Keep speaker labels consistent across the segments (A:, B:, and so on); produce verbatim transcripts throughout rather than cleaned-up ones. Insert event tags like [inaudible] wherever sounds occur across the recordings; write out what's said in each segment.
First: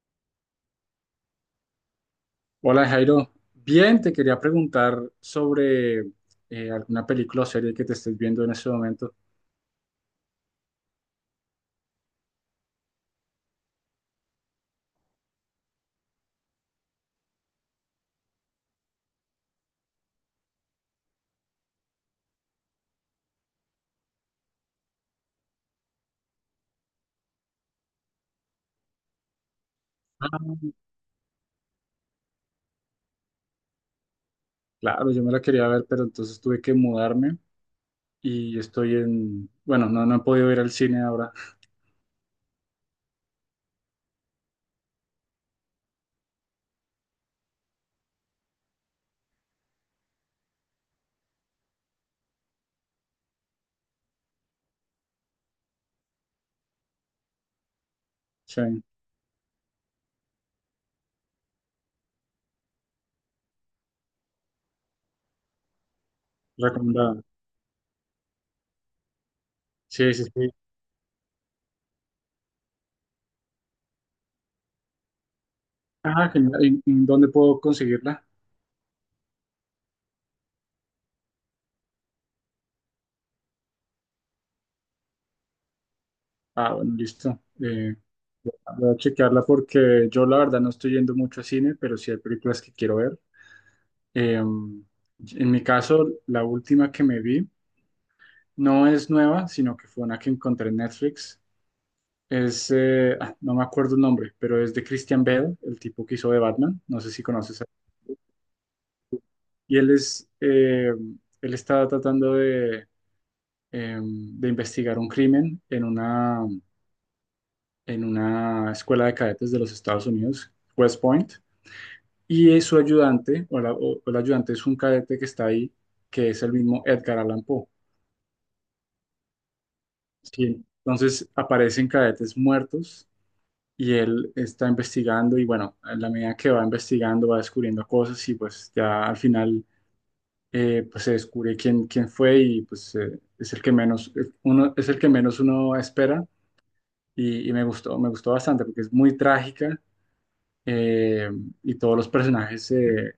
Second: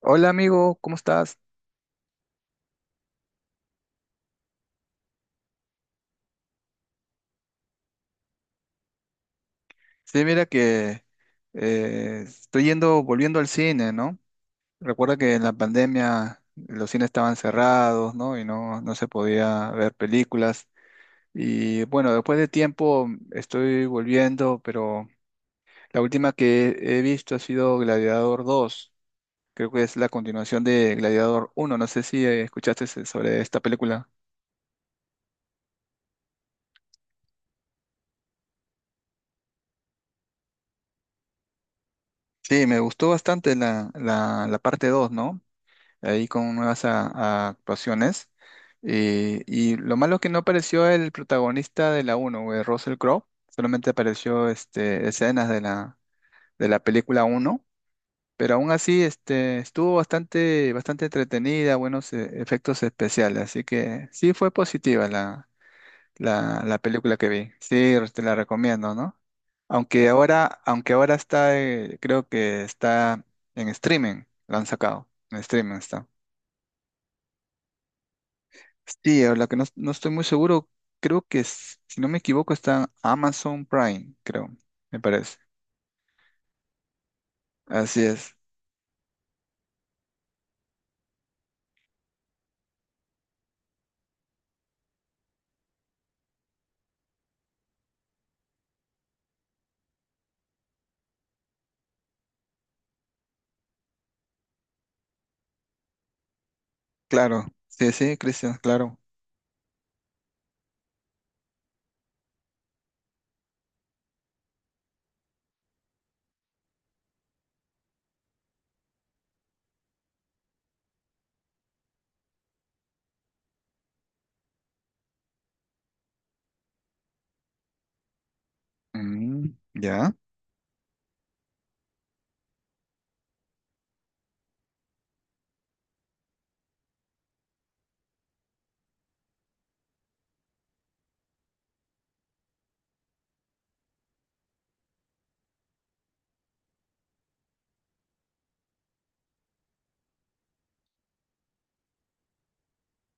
A: Hola amigo, ¿cómo estás?
B: Hola Jairo, bien, te quería preguntar sobre eh, alguna película o serie que te estés viendo en este momento.
A: Sí, mira que eh, estoy yendo, volviendo al cine, ¿no? Recuerda que en la pandemia los cines estaban cerrados, ¿no? Y no, no se podía ver películas. Y bueno, después de tiempo estoy volviendo, pero la última que he visto ha sido Gladiador dos. Creo que es la continuación
B: Ah.
A: de Gladiador uno. No sé si eh, escuchaste sobre esta película.
B: Claro, yo me la quería ver, pero entonces tuve que mudarme y estoy en, bueno, no, no he podido ir al cine ahora.
A: Sí, me gustó bastante la, la, la parte dos, ¿no? ahí con nuevas a- a actuaciones. Eh, y lo malo es que no apareció el protagonista de la uno, güey, Russell Crowe. Solamente apareció este, escenas de la, de la película uno. Pero aún
B: Sí,
A: así este, estuvo bastante, bastante entretenida, buenos eh, efectos especiales. Así que sí fue positiva la, la, la película
B: recomendada.
A: que vi. Sí, te la recomiendo, ¿no? Aunque
B: Sí, sí, sí.
A: ahora, aunque ahora está, eh, creo que está en streaming, la han sacado. En streaming está.
B: Ah, genial. ¿Y y dónde puedo conseguirla?
A: Sí, a la que no, no estoy muy seguro, creo que s- si no me equivoco está en Amazon Prime, creo, me parece.
B: Ah, bueno, listo. Eh,
A: Así es,
B: voy a chequearla porque yo la verdad no estoy yendo mucho a cine, pero sí hay películas que quiero ver. Em, en mi caso, la última que me vi. No es nueva, sino que fue una que encontré en Netflix. Es, eh, ah, no me acuerdo el nombre, pero es de Christian Bale, el tipo que hizo de Batman. No sé si
A: claro,
B: conoces. a- él.
A: sí, sí, Cristian, claro.
B: Y él es, eh, él está tratando de, eh, de investigar un crimen en una, en una escuela de cadetes de los Estados Unidos, West Point. Y es su ayudante, o, la- o- o el ayudante es un cadete que está ahí, que es el mismo Edgar Allan Poe.
A: Mm, ya.
B: Sí. Entonces aparecen cadetes muertos y él está investigando y bueno, en la medida que va investigando va descubriendo cosas y pues ya al final eh, pues se descubre quién, quién fue y pues eh, es el que menos eh, uno, es el que menos uno espera y, y me gustó, me gustó bastante porque es muy trágica eh, y todos los personajes, eh,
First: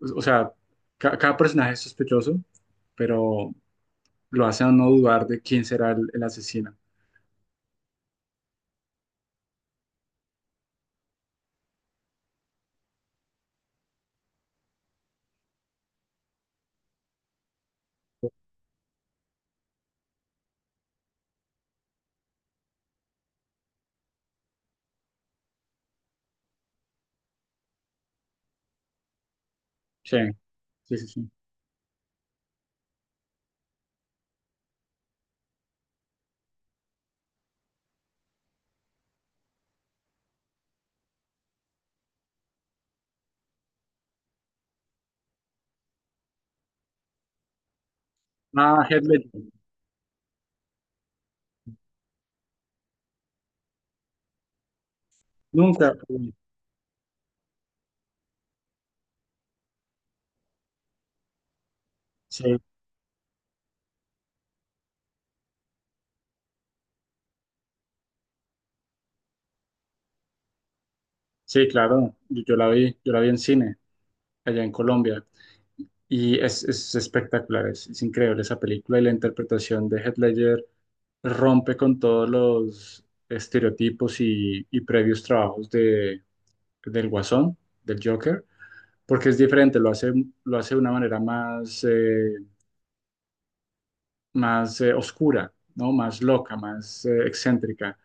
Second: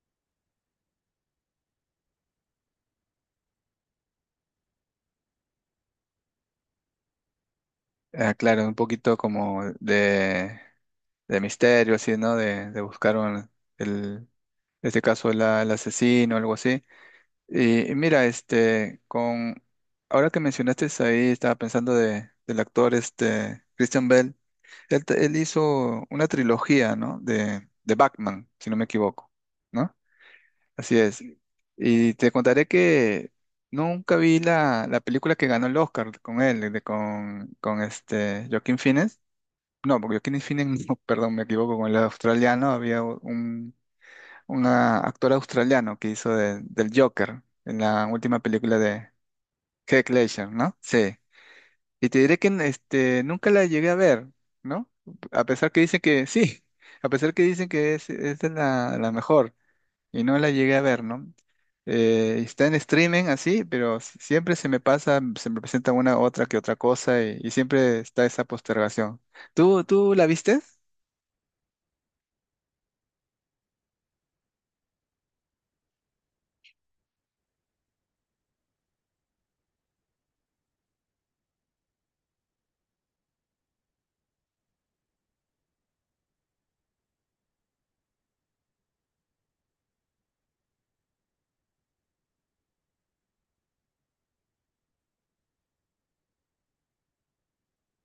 B: o o sea, ca- cada personaje es sospechoso, pero lo hace a no dudar de quién será el, el asesino.
A: Ah, claro, un poquito como de, de misterio, así, ¿no? De, de buscar un- el, en este caso la- el asesino, algo así. Y, y mira, este, con, ahora que mencionaste ahí, estaba pensando de, del actor, este, Christian Bale. Él, t- él hizo una trilogía, ¿no? De, de Batman, si no me equivoco, ¿no?
B: Sí, sí,
A: Así
B: sí,
A: es.
B: sí.
A: Y te contaré que nunca vi la, la película que ganó el Oscar con él, de- con, con este Joaquin Phoenix. No, porque Joaquin Phoenix, [laughs] no, perdón, me equivoco, con el australiano había un una actor australiano que hizo de- del Joker en la última película
B: Ah, Heath
A: de
B: Ledger.
A: Heath Ledger, ¿no? Sí. Y te diré que n- este, nunca la llegué a ver, ¿no? A pesar que
B: Nunca.
A: dicen que sí, [laughs] a pesar que dicen que es, es de la, la mejor y no la llegué a ver, ¿no? Eh,
B: Sí,
A: está en streaming así, pero s- siempre se me pasa, se me presenta una otra que otra cosa y, y siempre está esa postergación. ¿Tú, tú la viste?
B: sí, claro, yo, yo la vi, yo la vi en cine, allá en Colombia, y es, es espectacular, es, es increíble esa película y la interpretación de Heath Ledger rompe con todos los estereotipos y, y previos trabajos de, del Guasón, del Joker, porque es diferente, lo hace, lo hace de una manera más, eh, más eh, oscura, ¿no? Más loca, más eh, excéntrica.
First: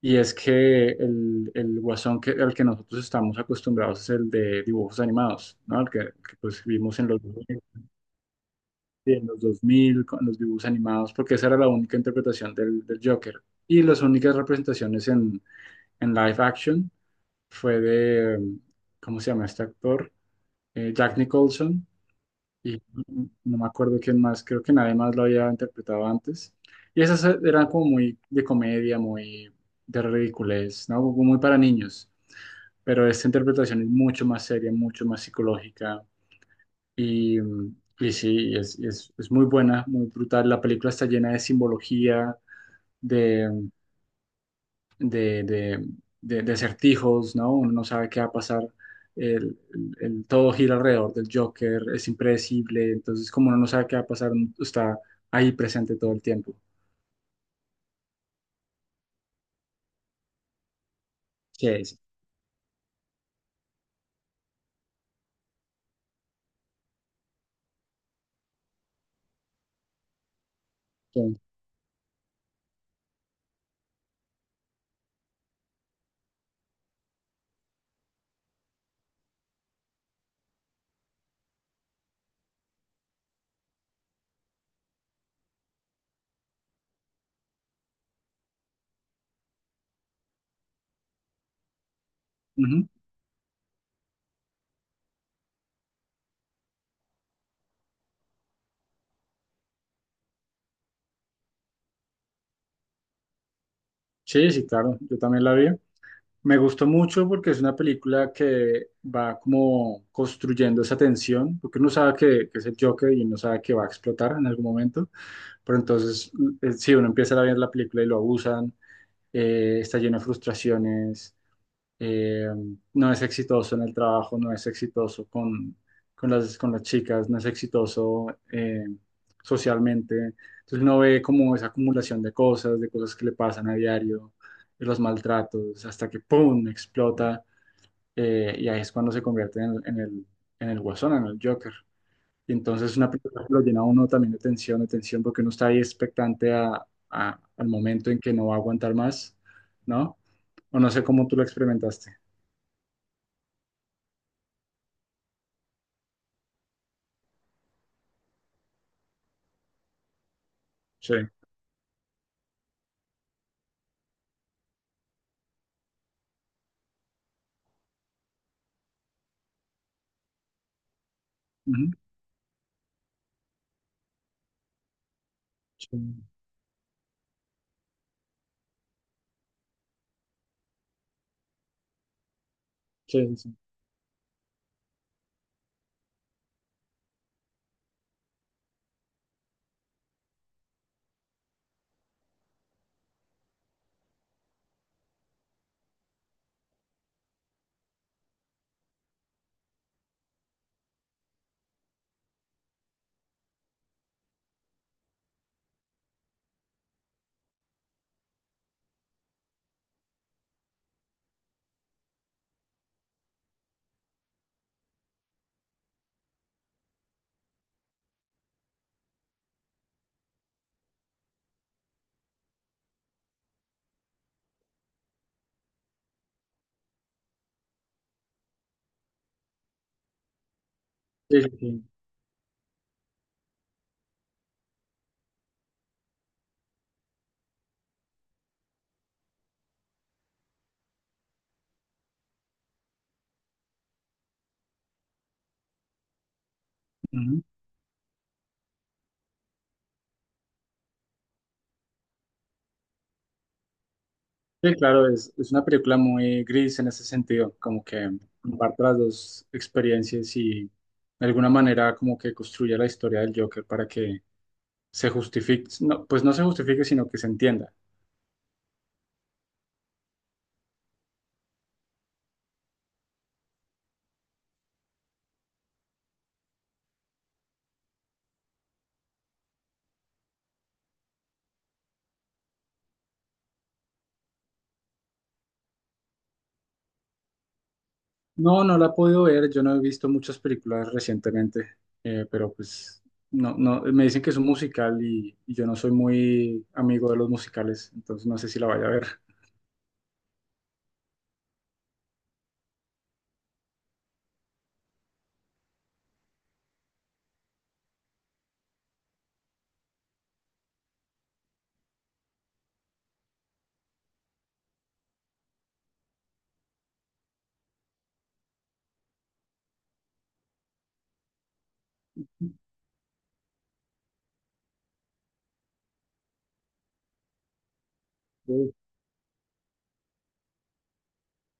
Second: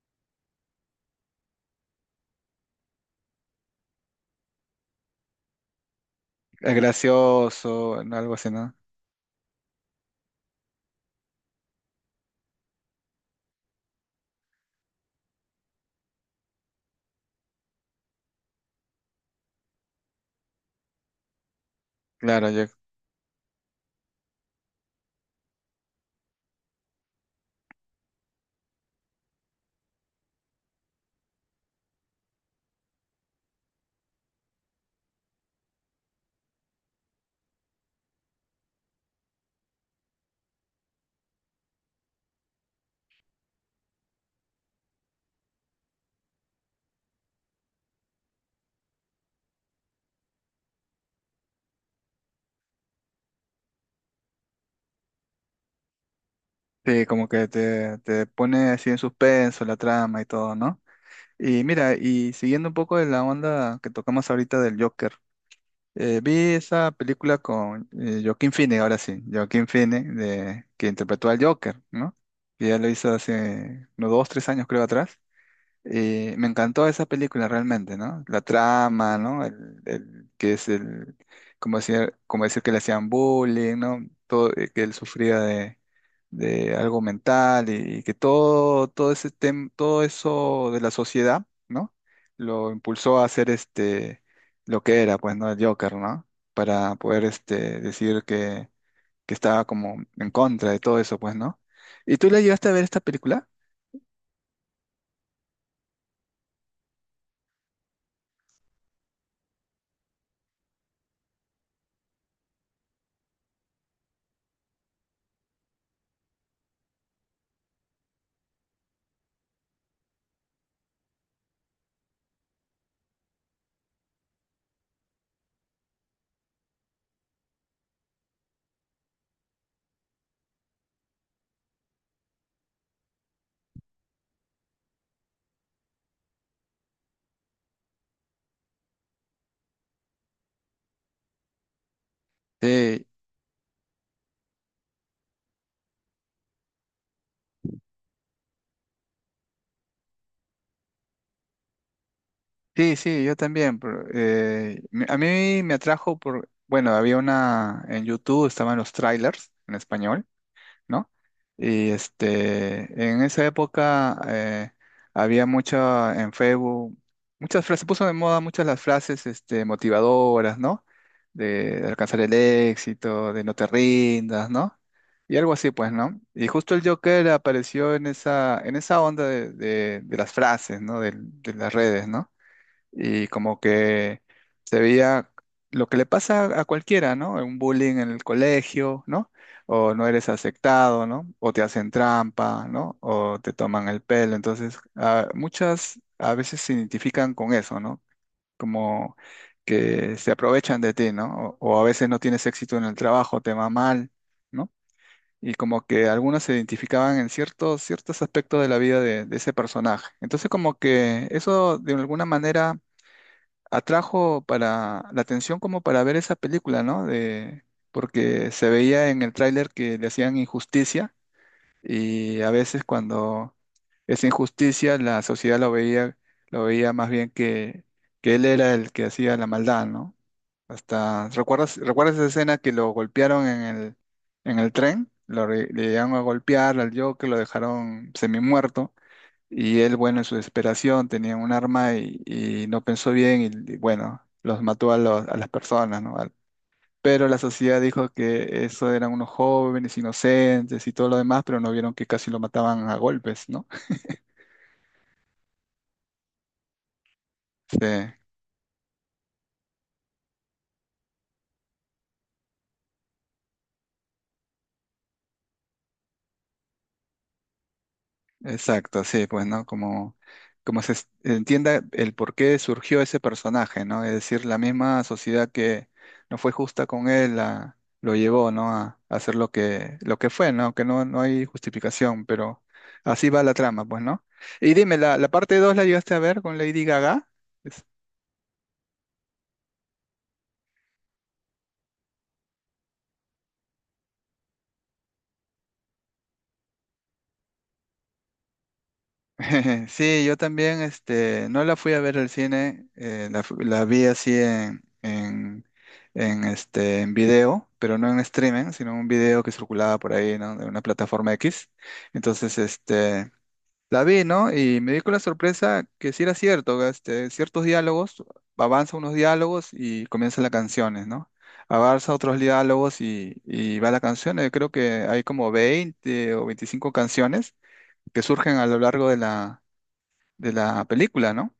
B: Y es que el, el guasón que, al que nosotros estamos acostumbrados es el de dibujos animados, ¿no? El que, que, pues
A: Es
B: vimos en los, dos mil,
A: gracioso, ¿no? Algo así, ¿no?
B: en los dos mil con los dibujos animados, porque esa era la única interpretación del, del Joker. Y las únicas representaciones en, en live action fue de, em, ¿cómo se llama este actor? Eh, Jack Nicholson
A: Claro, yo-
B: y no me acuerdo quién más, creo que nadie más lo había interpretado antes. Y esas eran como muy de comedia, muy de ridiculez, ¿no? Como muy para niños. Pero esta interpretación es mucho más seria, mucho más psicológica y, y sí, es, es, es muy buena, muy brutal. La película está llena de simbología, de, de, de- de acertijos, ¿no? Uno no sabe qué va a pasar. El, el- Todo gira alrededor del Joker, es impredecible. Entonces, como uno no sabe qué va a pasar, uno está ahí presente todo el tiempo.
A: sí, como que te, te pone así en suspenso la trama y todo, ¿no? Y
B: Sí,
A: mira,
B: sí.
A: y siguiendo un poco de la onda que tocamos ahorita del Joker. Eh, vi esa película con eh, Joaquín Phoenix, ahora sí, Joaquín Phoenix, de, que interpretó
B: Sí.
A: al Joker, ¿no? Que ya lo hizo hace unos dos, tres años, creo, atrás. Y me encantó esa película realmente, ¿no? La trama, ¿no? El, el- que es el, como decir, como decir que le hacían bullying, ¿no? Todo, eh, que él sufría de, de algo mental y, que todo, todo ese tem- todo eso de la sociedad, ¿no? Lo
B: Ujú.
A: impulsó a hacer este lo que era, pues, ¿no? El Joker, ¿no? Para poder este decir que, que estaba como en contra de todo eso, pues, ¿no? ¿Y tú le llegaste a ver esta película?
B: Sí, sí, claro, yo también la vi. Me gustó mucho porque es una película que va como construyendo esa tensión, porque uno sabe que, que es el Joker y uno sabe que va a explotar en algún momento, pero entonces, eh, sí, uno empieza a ver la película y lo abusan, eh, está lleno de frustraciones, eh, no es exitoso en el trabajo, no es exitoso con, con las, con las chicas, no es exitoso eh, socialmente. Entonces uno ve como esa acumulación de cosas, de cosas que le pasan a diario, de los maltratos, hasta que ¡pum! Explota eh, y ahí es cuando se convierte en, en el, en el guasón, en el Joker. Y entonces es
A: Sí,
B: una película que lo llena a uno también de tensión, de tensión, porque uno está ahí expectante a, a- al momento en que no va a aguantar más, ¿no? O no sé cómo tú lo experimentaste.
A: sí, sí, yo también. Pero, eh, me- a mí me atrajo por, bueno, había una en YouTube, estaban los trailers en español, ¿no?
B: Sí.
A: Y este, en esa época eh, había mucha en Facebook, muchas frases, se puso de moda muchas las frases este, motivadoras, ¿no? De, de
B: Ujú.
A: alcanzar el éxito, de no te rindas, ¿no? Y algo así,
B: Sí,
A: pues, ¿no? Y justo el Joker apareció en esa, en esa onda de, de- de las frases, ¿no? de de las redes, ¿no? Y
B: sí, sí,
A: como que se veía lo que le pasa a cualquiera, ¿no? Un bullying en el colegio, ¿no? O no eres aceptado, ¿no? O te hacen trampa, ¿no? O te toman el pelo. Entonces, ah, muchas a veces se identifican con eso, ¿no? Como que se aprovechan de ti, ¿no? O, o a veces no tienes éxito en el trabajo, te va mal. ¿No? Y como que algunos se identificaban en ciertos, ciertos aspectos de la vida de de ese personaje. Entonces como que eso de alguna manera atrajo para la atención como para ver esa película, ¿no? De, porque se veía en el tráiler que le hacían injusticia y a veces cuando esa injusticia la sociedad lo veía, lo veía más bien que, que él era el que hacía la maldad, ¿no? Hasta,
B: sí, sí,
A: ¿recuerdas,
B: sí.
A: recuerdas esa escena que lo golpearon en el, en el tren? Lo, re- le llegaron a golpear al Joker, lo dejaron semi muerto y él, bueno, en su desesperación tenía un arma y, y no pensó bien y, y, bueno, los mató a, los- a las personas, ¿no? Al- Pero la
B: Ujú.
A: sociedad dijo que eso eran unos jóvenes inocentes y todo lo demás, pero no vieron que casi lo mataban a golpes, ¿no? [laughs]
B: Sí, claro, es, es una película muy gris en ese sentido,
A: Sí.
B: como que comparte las dos experiencias y de alguna manera como que construye la historia del Joker para que se justifique, no, pues no se justifique, sino que se entienda.
A: Exacto, sí, pues, ¿no? Como, como se es- entienda el por qué surgió ese personaje, ¿no? Es decir, la misma sociedad que no fue justa con él la- lo llevó, ¿no? A, a hacer lo que, lo que fue, ¿no? Que no, no hay justificación, pero así va la trama, pues, ¿no? Y dime, ¿la, la parte dos la llegaste a ver con Lady Gaga?
B: No, no la he podido ver, yo no he visto muchas películas recientemente, eh, pero pues no, no, me dicen que es un musical y, y yo no soy muy amigo de los musicales, entonces no sé si la vaya a ver.
A: [laughs] Sí, yo también, este, no la fui a ver al cine, eh, la, fu- la vi así en, en, en, este, en video, pero no en streaming, sino en un video que circulaba por ahí, ¿no? De una plataforma equis. Entonces, este, la vi, ¿no? Y me di con la sorpresa que sí era cierto, que, este, ciertos diálogos, avanza unos diálogos y comienzan las canciones, ¿no? Avanza otros diálogos y, y va la canción. Eh, Creo que hay como veinte o veinticinco canciones que surgen a
B: Sí.
A: lo largo de la de la película, ¿no?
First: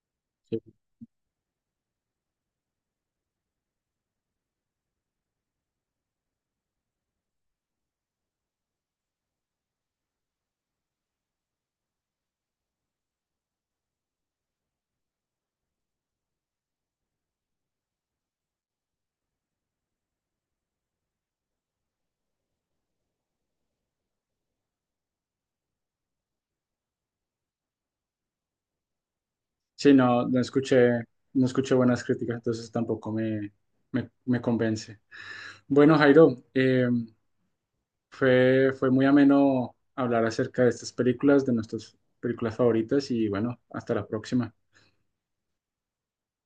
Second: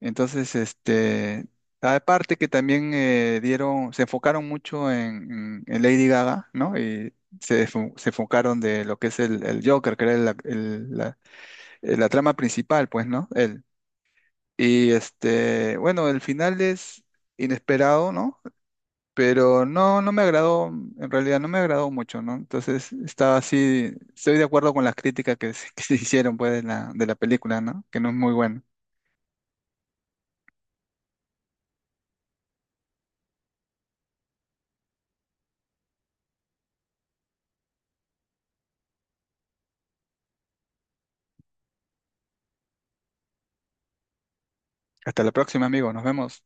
A: Entonces, este, aparte que también eh, dieron, se enfocaron mucho en, en- en Lady Gaga, ¿no? Y se, enfo- se enfocaron de lo que es el, el Joker, que era la, el- la- eh, la trama principal, pues, ¿no? Él. Y este, bueno, el final es inesperado, ¿no? Pero no, no me agradó, en realidad no me agradó mucho, ¿no? Entonces estaba así, estoy de acuerdo con las críticas que se, [laughs] que se hicieron, pues, de la, de la película, ¿no? Que no es muy buena.
B: Sí, no, no escuché, no escuché buenas críticas, entonces tampoco me, me, me convence. Bueno, Jairo, eh, fue, fue muy ameno hablar acerca de estas películas, de nuestras películas favoritas y bueno, hasta la próxima.
A: Hasta la próxima, amigo. Nos vemos.